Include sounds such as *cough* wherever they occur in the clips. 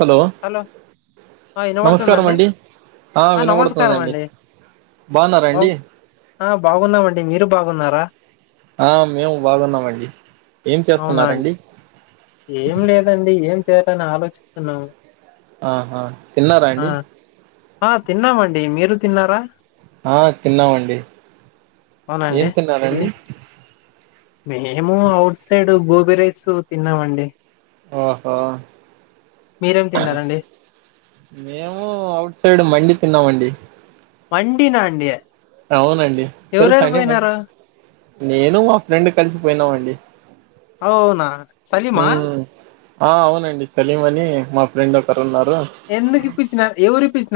Hello ఆ నమస్కారం వినబడుతుందండి అండి ఆ నమస్కారం వినవడుతుదండి. అండి బా బావున్నారండి. ఆ బాగున్నామండి మీరు బాగున్నారా ఆ మీమ్ బాగున్నామండి ఏం అవునా అండి చేసున్నారండి. ఏం లేదండి ఏం చేయాలని ఆలోచిస్తున్నాం ఆహా తిన్నారా అండి. ఆ తిన్నామండి, మీరు తిన్నారా. ఆ తిన్నామండి ఏం అవునండి తిన్నారండి. ఏ- మేము అఔట్ సైడ్ గోబి రైస్ తిన్నావండి. ఆఓహో మీరేమ్ తిన్నారండి. మేము అవుట్ సైడ్ మండి తిన్నావండి. వండీ నాండయే అవునండి తెలుసా అండి మై నేను మా ఫ్రెండ్ కలిసిపోయినావండి. అవునా సలీమా ఉమ్ ఆ అవునండి సలీం అని మా ఫ్రెండ్ ఒకరు ఉన్నారు. ఎందుకు ఇపిచ్చినార్ ఎవర్ పీస్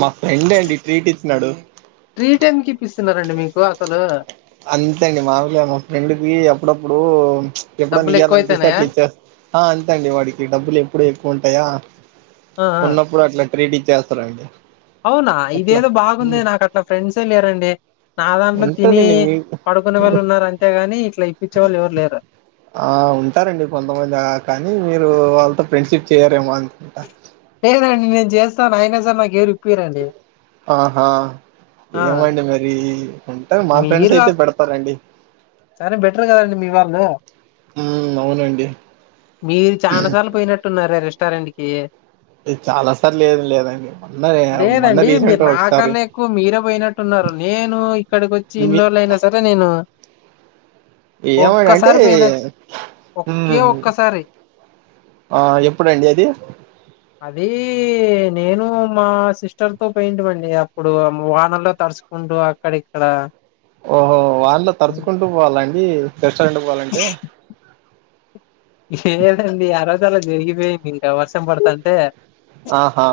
మా ఫ్రెండే అండి ట్రీట్ ఇచ్చినాడు ట్రీట్ ఎందుకు ఇప్పిసున్నారండి మీకు అసలు. అంతేండి మామూలుగా మా ఫ్రెండ్ కి అప్పుడప్పుడు ఎప్పుడో డబ్బులు ఇయల్ ఎక్కువ అనిపిస్తే అయితాన్నాయా అట్లా ఇచ్చేస్ ఆ అంతే అండి వాడికి డబ్బులు ఎప్పుడ ఎక్కువ ఉంటాయా ఆ ఆ ఉన్నప్పుడు అట్లా ప్రేటి చేస్తారా అండి. అవునా ఇదేదో బాగుందే నాకు అట్లా ఫ్రెండ్స్ ఏ లేరండే. నా దాంట్లో తిని ఉంటారండి మీ పడుకునే వాళ్ళు ఉన్నారు అంతేగాని ఇట్లా ఇప్పించే వాళ్ళు ఎవరు లేరు ఆ ఉంటారండి కొంతమంది ఆ కానీ మీరు వాళ్ళతో ఫ్రెండ్షిప్ చేయరేమో అ ఉంటా లేదండి నేను చేస్తాను అయినా సరే నాకేరుక్వెరండి. ఆహా ఏవండీ మరి ఉంట మా ఫ్రెండ్స్ మీరు అయితే ఆహ్, పెడతారండి. సరే బెటర్ గదండి మీ వాళ్ళో హుమ్మ్ అవునండి. మీరు చానా సార్లు పోయినట్టున్నారే రెస్టారెంట్ కి ఇది చాలా సార్లు లేదు లేదండి మొన్న మొన్న లేదండి. రీసెంట్ మీరు నా ఒకసారి కన్నా ఎక్కువ మీరే ఓయినట్ టున్నారు నేను ఇక్కడికి వచ్చి మీ ఇంర్లోల్ అయినా సరే నేను యేవా గంటే ఒక్కసారి బోయిన. ఒకే ఉహ్ ఒక్కసారి. ఆ యేప్పుడండి అది అది నేను మా సిస్టర్ తో పెయింటివండి అప్పుడు వానలో తడుచుకు కుంటు అక్కడ ఇక్కడ ఓహో వానలో హ్మ్. తడుచుకుంటూ పోవాలండి రెస్టారెంట్ కు పోవాలంటే లేదండి ఆ రోజు అలా జరిగిపోయింది ఇంకా వర్షం పడుతుంటే ఆహా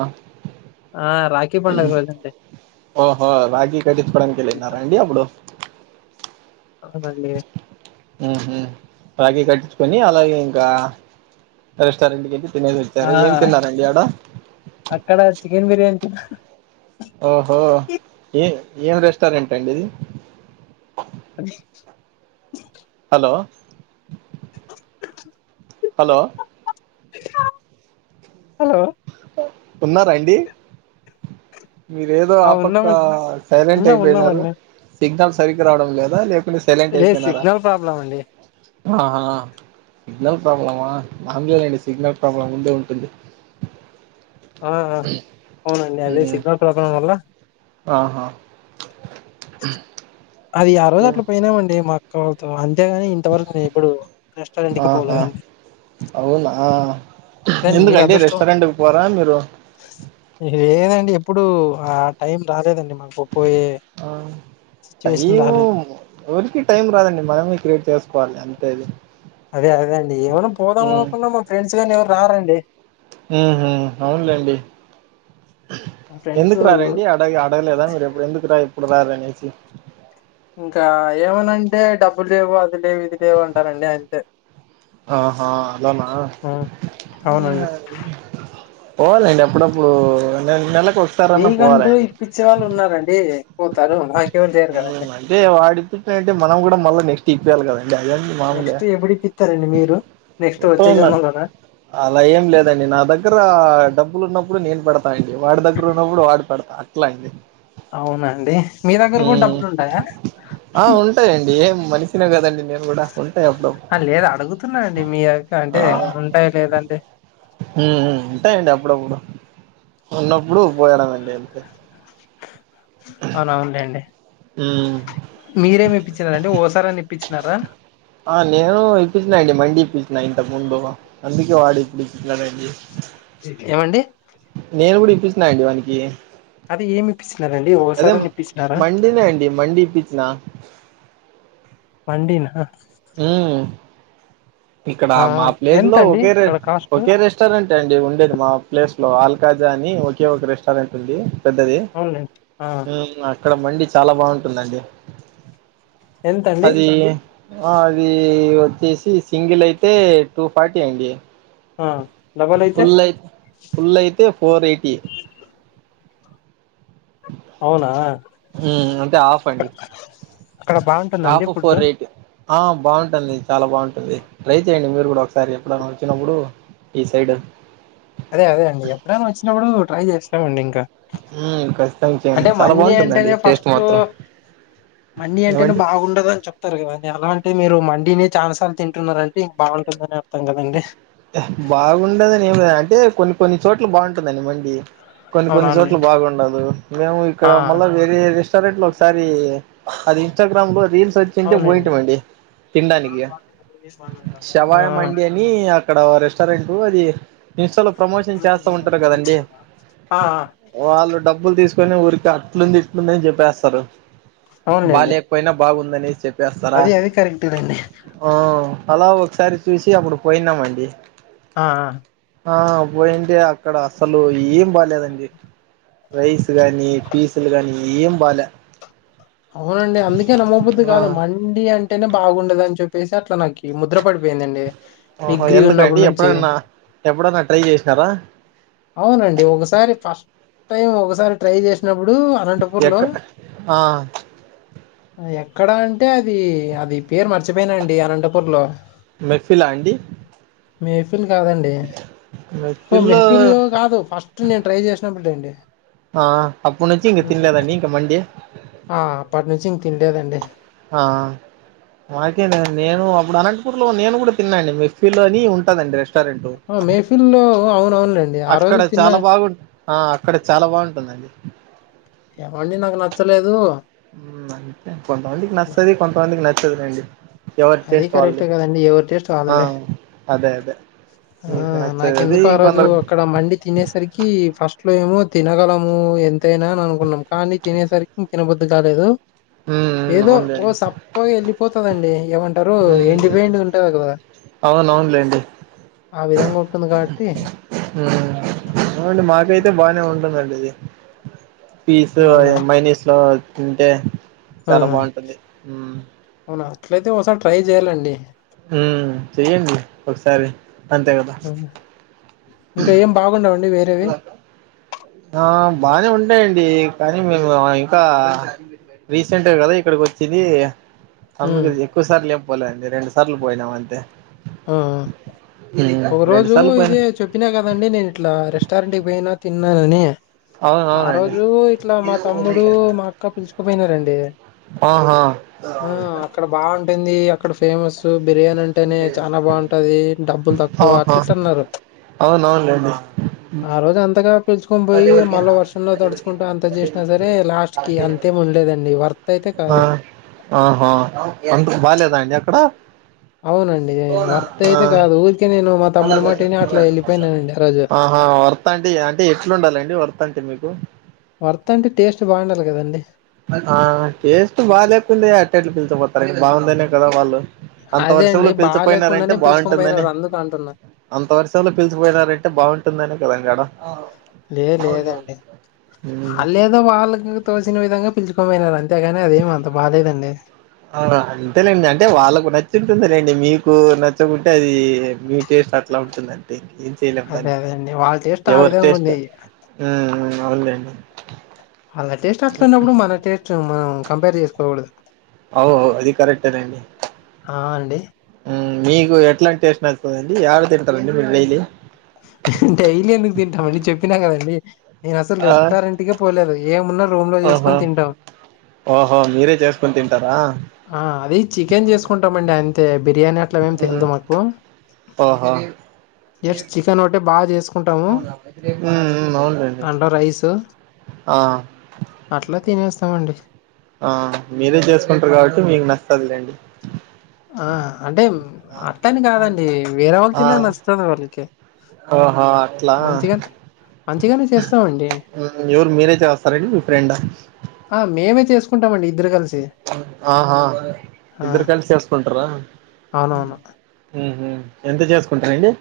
ఆ రాఖీ పండుగ రోజండి ఓహో రాకి కట్టించుకోటానికి వెళ్ళినా రా అండి అప్పుడు అవునండి వు హామ్ రాకీ కట్టించుకొని అలాగే ఇంకా రెస్టారెంట్ కి వెళ్ళి తినేసి వ ఆ సరే ఏం తిన్నారండి ఆడ అక్కడ చికెన్ బిర్యానీ తిన ఓహో ఏ ఏం రెస్టారెంట్ అండి ఇది అది హలో హలో హలో ఉన్నారా అండి మీరు ఏదో ఆ ఆపక్క ఉన్నామండి సైలెంట్ ఉన్నాం అయిపోయినారు ఉన్నామండి సిగ్నల్ సరిగా రావడం లేదా లే సైలెంట్ లేదు అయిపోయినారా సిగ్నల్ ప్రాబ్లం అండి ఆహా సిగ్నల్ ప్రాబ్లమ్మా మాంగ్లేనండి *unintelligible* సిగ్నల్ ప్రాబ్లమ్ ఉందే ఉంటుంది ఆహా అవునండి అదే ఉమ్ సిగ్నల్ ప్రభావం వల్ల ఆహా అది ఆ రోజు అట్లా పోయినామండి మా అక్క వాళ్ళతో అంతేగాని ఇంతవరకు నేను ఎప్పుడు రెస్టారెంట్ కి ఆహా పోలేదండి అవునా లేండి మీరు ఎందుకండి అదృష్టం రెస్టారెంట్కి పోరా మీరు లేదండి ఎప్పుడు ఆ టైం రాలేదండి మాకు పో యే ఆ ఏమో ఎవరికి టైం రాదండి మనమే క్రియేట్ చేసుకోవాలి అంతే అది అదే అదే అండి ఏమైన్నా పోదాం అనుకున్నా మా ఫ్రెండ్స్ గానీ ఎవరు రారండి హు హామ్ అవునులేండి మా ఫ్రెండ్స్ ఎందుకు రారండి అ అడగలేదా మరి ఎప్పుడు ఎందుకు రా ఇప్పుడు రారనేసి ఇంకా ఏమనంటే డబ్బు లేవు అది లేవు ఇది లేవు అంటారండి అంతే ఆహా అలానా ఆ అవునండి పోవాలండి అప్పుడప్పుడు న నెలకు వ మీకంటూ ఇప్పిచ్చే వాళ్ళు ఉన్నారండి పోతారు మా ఉం అంటే వాడు ఇప్పుతుంటే మనం కూడా మళ్ళీ నెక్స్ట్ ఇప్పియాలి కదండి ఆయన్ని నెక్స్ట్ ఎప్పుడూ ఇప్పిస్తారండి మీరు నెక్స్ట్ వచ్చే ఎప్పుడైనా జన్మలోన అలా ఏం లేదండి నా దగ్గర డబ్బులు ఉన్నప్పుడు నేను పెడతా అండి వాడి దగ్గర ఉన్నప్పుడు వాడు పెడతా అట్లా అండి అవునండి మీ దగ్గర కూడా హ్మ్ డబ్బులు ఉంటాయా ఆ ఉంటాయండి ఏం మనిషినే కదండి నేను కూడా ఉంటాయి అప్పుడు ఆ లేదు అడుగుతున్నానండి మీ యొక్క అంటే ఉంటాయి లేదండి ఉం ఉంటాయండి అప్పుడప్పుడు ఉన్నప్పుడు పోయాడం అండి అంతే అవునవును లేండి హ్మ్ మీరేమి ఇప్పించినారండి ఓసారా అని ఇప్పించినారా ఆ నేను ఇప్పిచిన అండి మండి ఇప్పించినా ఇంతకు ముందు అందుకే వాడు ఇప్పుడు ఇప్పిచీ నాడండి ఏమండి నేను కూడ ఇప్పిస్తున్నానండి వానకి అది ఏమి ఇప్పిస్తున్నారండి ఒకసారి అయిన ఇప్పించినార లేదండి మల్లి ఇప్పించిన మండినా ఇక్కడ ఆ మా ప్లేస్ లో ఎంతండి ఒకే రష్ అక్కడ కాస్ట్ ఒకే రెస్ రెస్టారెంట్ అండి ఉండేది మా ప్లేస్ లో ఆల్కాజ అని ఒకే ఒక రెస్టారెంట్ ఉంది పెద్దది అవునులేండి ఆ అక్కడ మండి చాలా బాగుంటుందండి ఎంతండి అది ఆ అది వచ్చేసి సింగిల్ అయితే టూ ఫార్టీ అండి ఆ డబల్ అయితే ఫుల్ అయి ఫుల్ అయితే ఫోర్ ఎయిటీ అవునా ఉమ్ అంటే హాఫ్ అండి అక్కడ బాగుంటుందండి హాఫ్ ఫుడ్ ఫోర్ ఎయిటీ ఆ బాగుంటుంది చాల బాగుంటుంది ట్రై చేయండి మీరు కూడ ఒకసారి ఎప్పుడన్న వచ్చినప్పుడు ఈ సైడ్ అదే అదే అండి ఎప్పుడైనా వచ్చినప్పుడు ట్రై చేస్తామండి ఇంకా ఉమ్ కస్ అంటే మండి అంటేనే ఫస్ట్ మండిీ అంటేనే ఏమండి బాగుండదు అని చెప్ చెస్తారు కదండి అలాంటే మీరు మండినే చాన సార్లు తింటున్నారంటే ఇంకా బాగుంటుందని అర్థాం కదండి బాగుండదని ఏమి అంటే కొన్ని కొన్ని చోట్ల బాగుంటుందండి మండి కొన్ని కొన్ని చోట్ల అవునవునులేండి బాగుండదు మేము ఇక్కడ ఆ మళ్ళా వేరే రెస్టారెంట్ లో ఒకసారి అది ఇన్స్టాగ్రామ్ లో రీల్స్ వచ్చింటే అవునండి పోయింటామండి ఆ తినడానికి శవాయ మండి అని అక్కడ రెస్టారెంట్ అది ఇస్టాలో ప్రమోషన్ చేస్తా ఉంటారు కదండి ఆ వాళ్ళు డబ్బులు తీసుకొని ఊరికి అట్లుంది ఇట్లుంది అని చెప్పేస్తారు అవునులేండి బాలె పోయినా బాగుందని చెప్ అది అది కరెక్ట్ నె అండి ఆ అలా ఒకసారి చూసి అప్పుడు పోయినామండి ఆ ఆ పోయింటె అక్కడ అసలు ఏం బాలేదండి రైస్ గాని పీసులు గానీ ఏం బాల అవునండి అందుకే నమ్మబద్ది ఆ కాదు మండి అంటేనే బాగుండదని చెప్పేసి అట్లా నాకు ఈ ముద్ర పడిపోయిందండి డిగ్రీ ఉన్నప్పుటి నుంచి ఎప్పుడన్న ట్రై చేసినార అవునండి ఒకసారి ఫస్ట్ టైం ఒకసారి ట్రై చేసినప్పుడు అనంట ఎక్ ఆ ఆ ఎక్కడ అంటే అది అది పేరు మర్చిపోయనండి అనంతపూర్ లో మెఫిలా అండి మీ మెహఫిల్ కాదండి ఓ మెఫిల్ మెహఫిల్ కాదు ఫస్ట్ నేను ట్రై చేసినప్పుడు అండి ఆ అప్పుడు నుంచి ఇక తినలేదండి ఇంక మండి ఆ అప్పటినుంచి ఇంక తినలేదండి ఆ మనకే నండి నేను అప్పుడు అనంతపూర్ లో నేను కూడా తిన్నాండి మెఫిలో అని ఉంటాదండి రెస్టారెంట్ ఆ మేహఫిల్ లో అవున అవునులే అండి ఆ రోజు అక్కడ తిన్న చాలా బాగుంట ఆ అక్కడ చాల బాగుంటుందండి ఎ మండి నాకు నచ్చలేదు అంతే కొంతమందికి నచ్చతది కొంతమందికి నచదు లేండి. అది కరెక్ట్ కదండి. ఎవరి టేస్ట్ ఆ వాళ్లదే. అదే అదే ఆ మీకు నచ్చది అది నాకెందుకు ఆ రోజు ఇంకొందరికి అక్కడ మండి తినేసరికి ఫస్ట్ లో ఏమో తినగలము ఎంతైనా అని అనుకున్నాం. కానీ తినేసరికి ఇం తినబద్దు కాలేదు మ్మ్ మ్మ్ ఏదో ఓ అవునులేండి సప్పగా వెళ్ళిపోతుదండి. అంటారు. ఎండి మ్మ్ పోయింది ఉంటంది. కదా అవును అవునులేండి ఆ విధంగా ఉంటుంది. కాబట్టి హ్మ్మ్ అవుండి మాకైతే బానే ఉంటుందండి. ఇది ఫీస్ అవునా! మెయినీస్ లో తింటే ఆ! చాలా బాగుంటుంది. అవునా అట్లయితే ఒకసారి ట్రై చేయ్యాలండి. హ్మ్మ్ చెయ్యడి. ఒకసారి అంతే కదా ఇంకా ఏం బాగుండవండి వేరేవి ఆ బానే ఉంటాయంండి. కానీ మేము ఇంకా రీసెంట్ గా కదా ఇక్కడికి వచ్చిది. అందుకు హ్మ్. ఎక్కువ సార్లు లేపోలేండి. రెండు సార్లు పోయినామ అంతే ఆ ఒక రెండు రోజు సార్లు పోయినా ఇదే చెప్ తిన కదండి. నేను ఇట్లా రెస్టారెంట్ కి పోయినా తిన్నానని అవును ఆ అవునండి రోజు ఇట్లా మా తమ్ముడు మా అక్క పిలుచుకోపోయినారండి. ఆహా ఆ అక్కడ బాగుంటుంది. అక్కడ ఫేమస్ బిర్యానీ అంటేనే చాలా బాగుంటది. డబ్బులు తక్కువ ఆహా అట్లా ఇట్ల అన్నారు. అవునవునులేండి ఆ రోజు అంతగా పిలుుకొని పోయి మళ్ళా వర్షంలో తడుచుకుంటూ అంత చేసినా సరే లాస్ట్ కి అంతేం ఉండలేదండి. వర్త్ అయితే ఆ కాదు ఆహా అంత బాగాలేదాఅండి అక్కడ అవునండి. వర్త్ ఆ అయితే కాదు, ఊరికే నేను మా తమ్ముని మాటని అట్లా వెళ్ళిపోయినానండి. ఆ రోజు ఆహా వర్త్ అంటే అంటే ఎట్లు ఉండాలండి. వర్త్ అంటే మీకు వర్త అంటే టేస్ట్ బాగుండాలి కదండి. ఆ టేస్ట్ బాగాలేకుంది అట్ట అట్లు పిలిచిపోతారు బాగుందనే కదా వాళ్ళు అంత అదే అండి వర్షంలో పిలిచిపోయినారంటే బాలేకుండానే పిలుచుకొని బాగుంటుందని పోయినారు అందుకు అంటున్నా. అంత వర్షల్లో పిలిచపోయిారంటే బాగుంటుందనే కదాం గడ లే లేదండి ఆడ ఆలే ఏదో వాళ్ళ తోసిన విధంగా పిలుచుకని పోయినారు. అంతేగాని అదేమఅంత బాలేదండి. అంతేలేండి. అంటే వాళ్ళకు నచ్చింటుందిలేండి. మీకు నచ్చకుంటే అది మీ టేస్ట్ అట్లా ఉంటుందంటే ఏం చేయలేము అదే దాన్ని అదే అండి వాళ్ళ టేస్ట్ ఆ ఎవరు విధంగా టేస్ట్ ఉంది. ఉ అవును లేండి ఆళ్ల టేస్ట్ అట్లున్నప్పుడు మన టేస్ట్ మనం కంపేర్ చేసుకోకూడదు. అవ్అవ్ అది కరెక్ట్నండి. ఆ అండి మీకు ఎట్లాంటి టేస్ట్న్ నచ్చస్తుందండి. ఎడా తింటారండి మీరు డైలీ డైలీ ఎందుకు తింటామండి. చెప్పినా కదండి. నేను అసలు ఆ! రెస్టారెంట్ కు పోలేదు. ఏమున్నా రూమ్ లో ఓహో! చేసుకుొని తింటాం. ఓహో మీరే చేసుకుని తింటారా. ఆ అది చికెన్ చేసుకుంటామండి. అంతే బిర్యానీ అట్లమేమి తెలియదు మాకు ఆహా జస్ట్ చికెన్ ఒకటి బాగా చేసు కుంటాము హ్మ్. అవునులేండి. అంట రైస్ ఆ! అట్లా తినేస్తామండి ఆ మీరే చేసుకుంటారు కాబట్టి మీకు నచ్చుతది లేండి ఆ అంటే అట్లాని కాదండి వేరే వాళ్ళు ఆ! తిన్న నచ్చుతది వాళ్ళకి ఓహో అట్లా మంచిగా మంచిగానే చేస్తామండి. ఏవరు మీరే చేస్తారా అండి మీ ఫ్రెండ్ ఆ ఆ మేమే చేసుకుంటాం అండి ఇద్దరు కలిసి ఆహా ఆ! ఇద్దరూ కలిసి చేసుకుంటారా అవునవును. ఉహు ఎంత చేసుకుంటారు అండి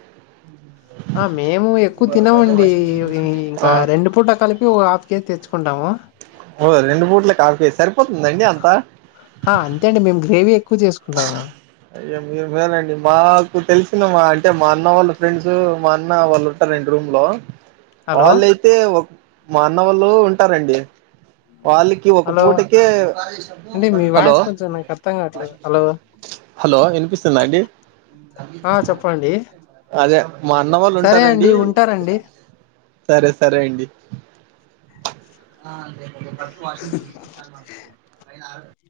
ఆ మేము ఎక్కువ తినమండి అవి ఆ ఇంకా రెండు పూటలకి కలిపి ఓ హాఫ్ కేజీ తెచ్చుకుంటాము ఓ రెండు పుట్లకి కాల్ కేజీ సరిపోతుందండి అంత ఆ అంతే అండి మేము గ్రేవీ ఎక్కువ చేసుకుంటాము అది మేము మేము కాదండి మాకు తెలిసిన మా అంటే మా అన్న వాళ్ళ ఫ్రెండ్స్ మా అన్న వాళ్ళుంటారు కదండి రూమ్ లో హలో! వాళ్ళు ఆయితే మా అన్న వాళ్ళు ఉంటారండి వాళ్ళకి ఒక హలో! పూటకే అండి మీ వాయిస్ కొంచెం నాకు అర్థం కావట్లేదు. హలో! హలో వినిపిస్తుందా అండి ఆ! చెప్పండి. అదే మా అన్న వాళ్ళు సరే ఉంటారండి అండి ఉంటారండి. సరే సరే అండి వాషింగ్ మిషన్ *inaudible*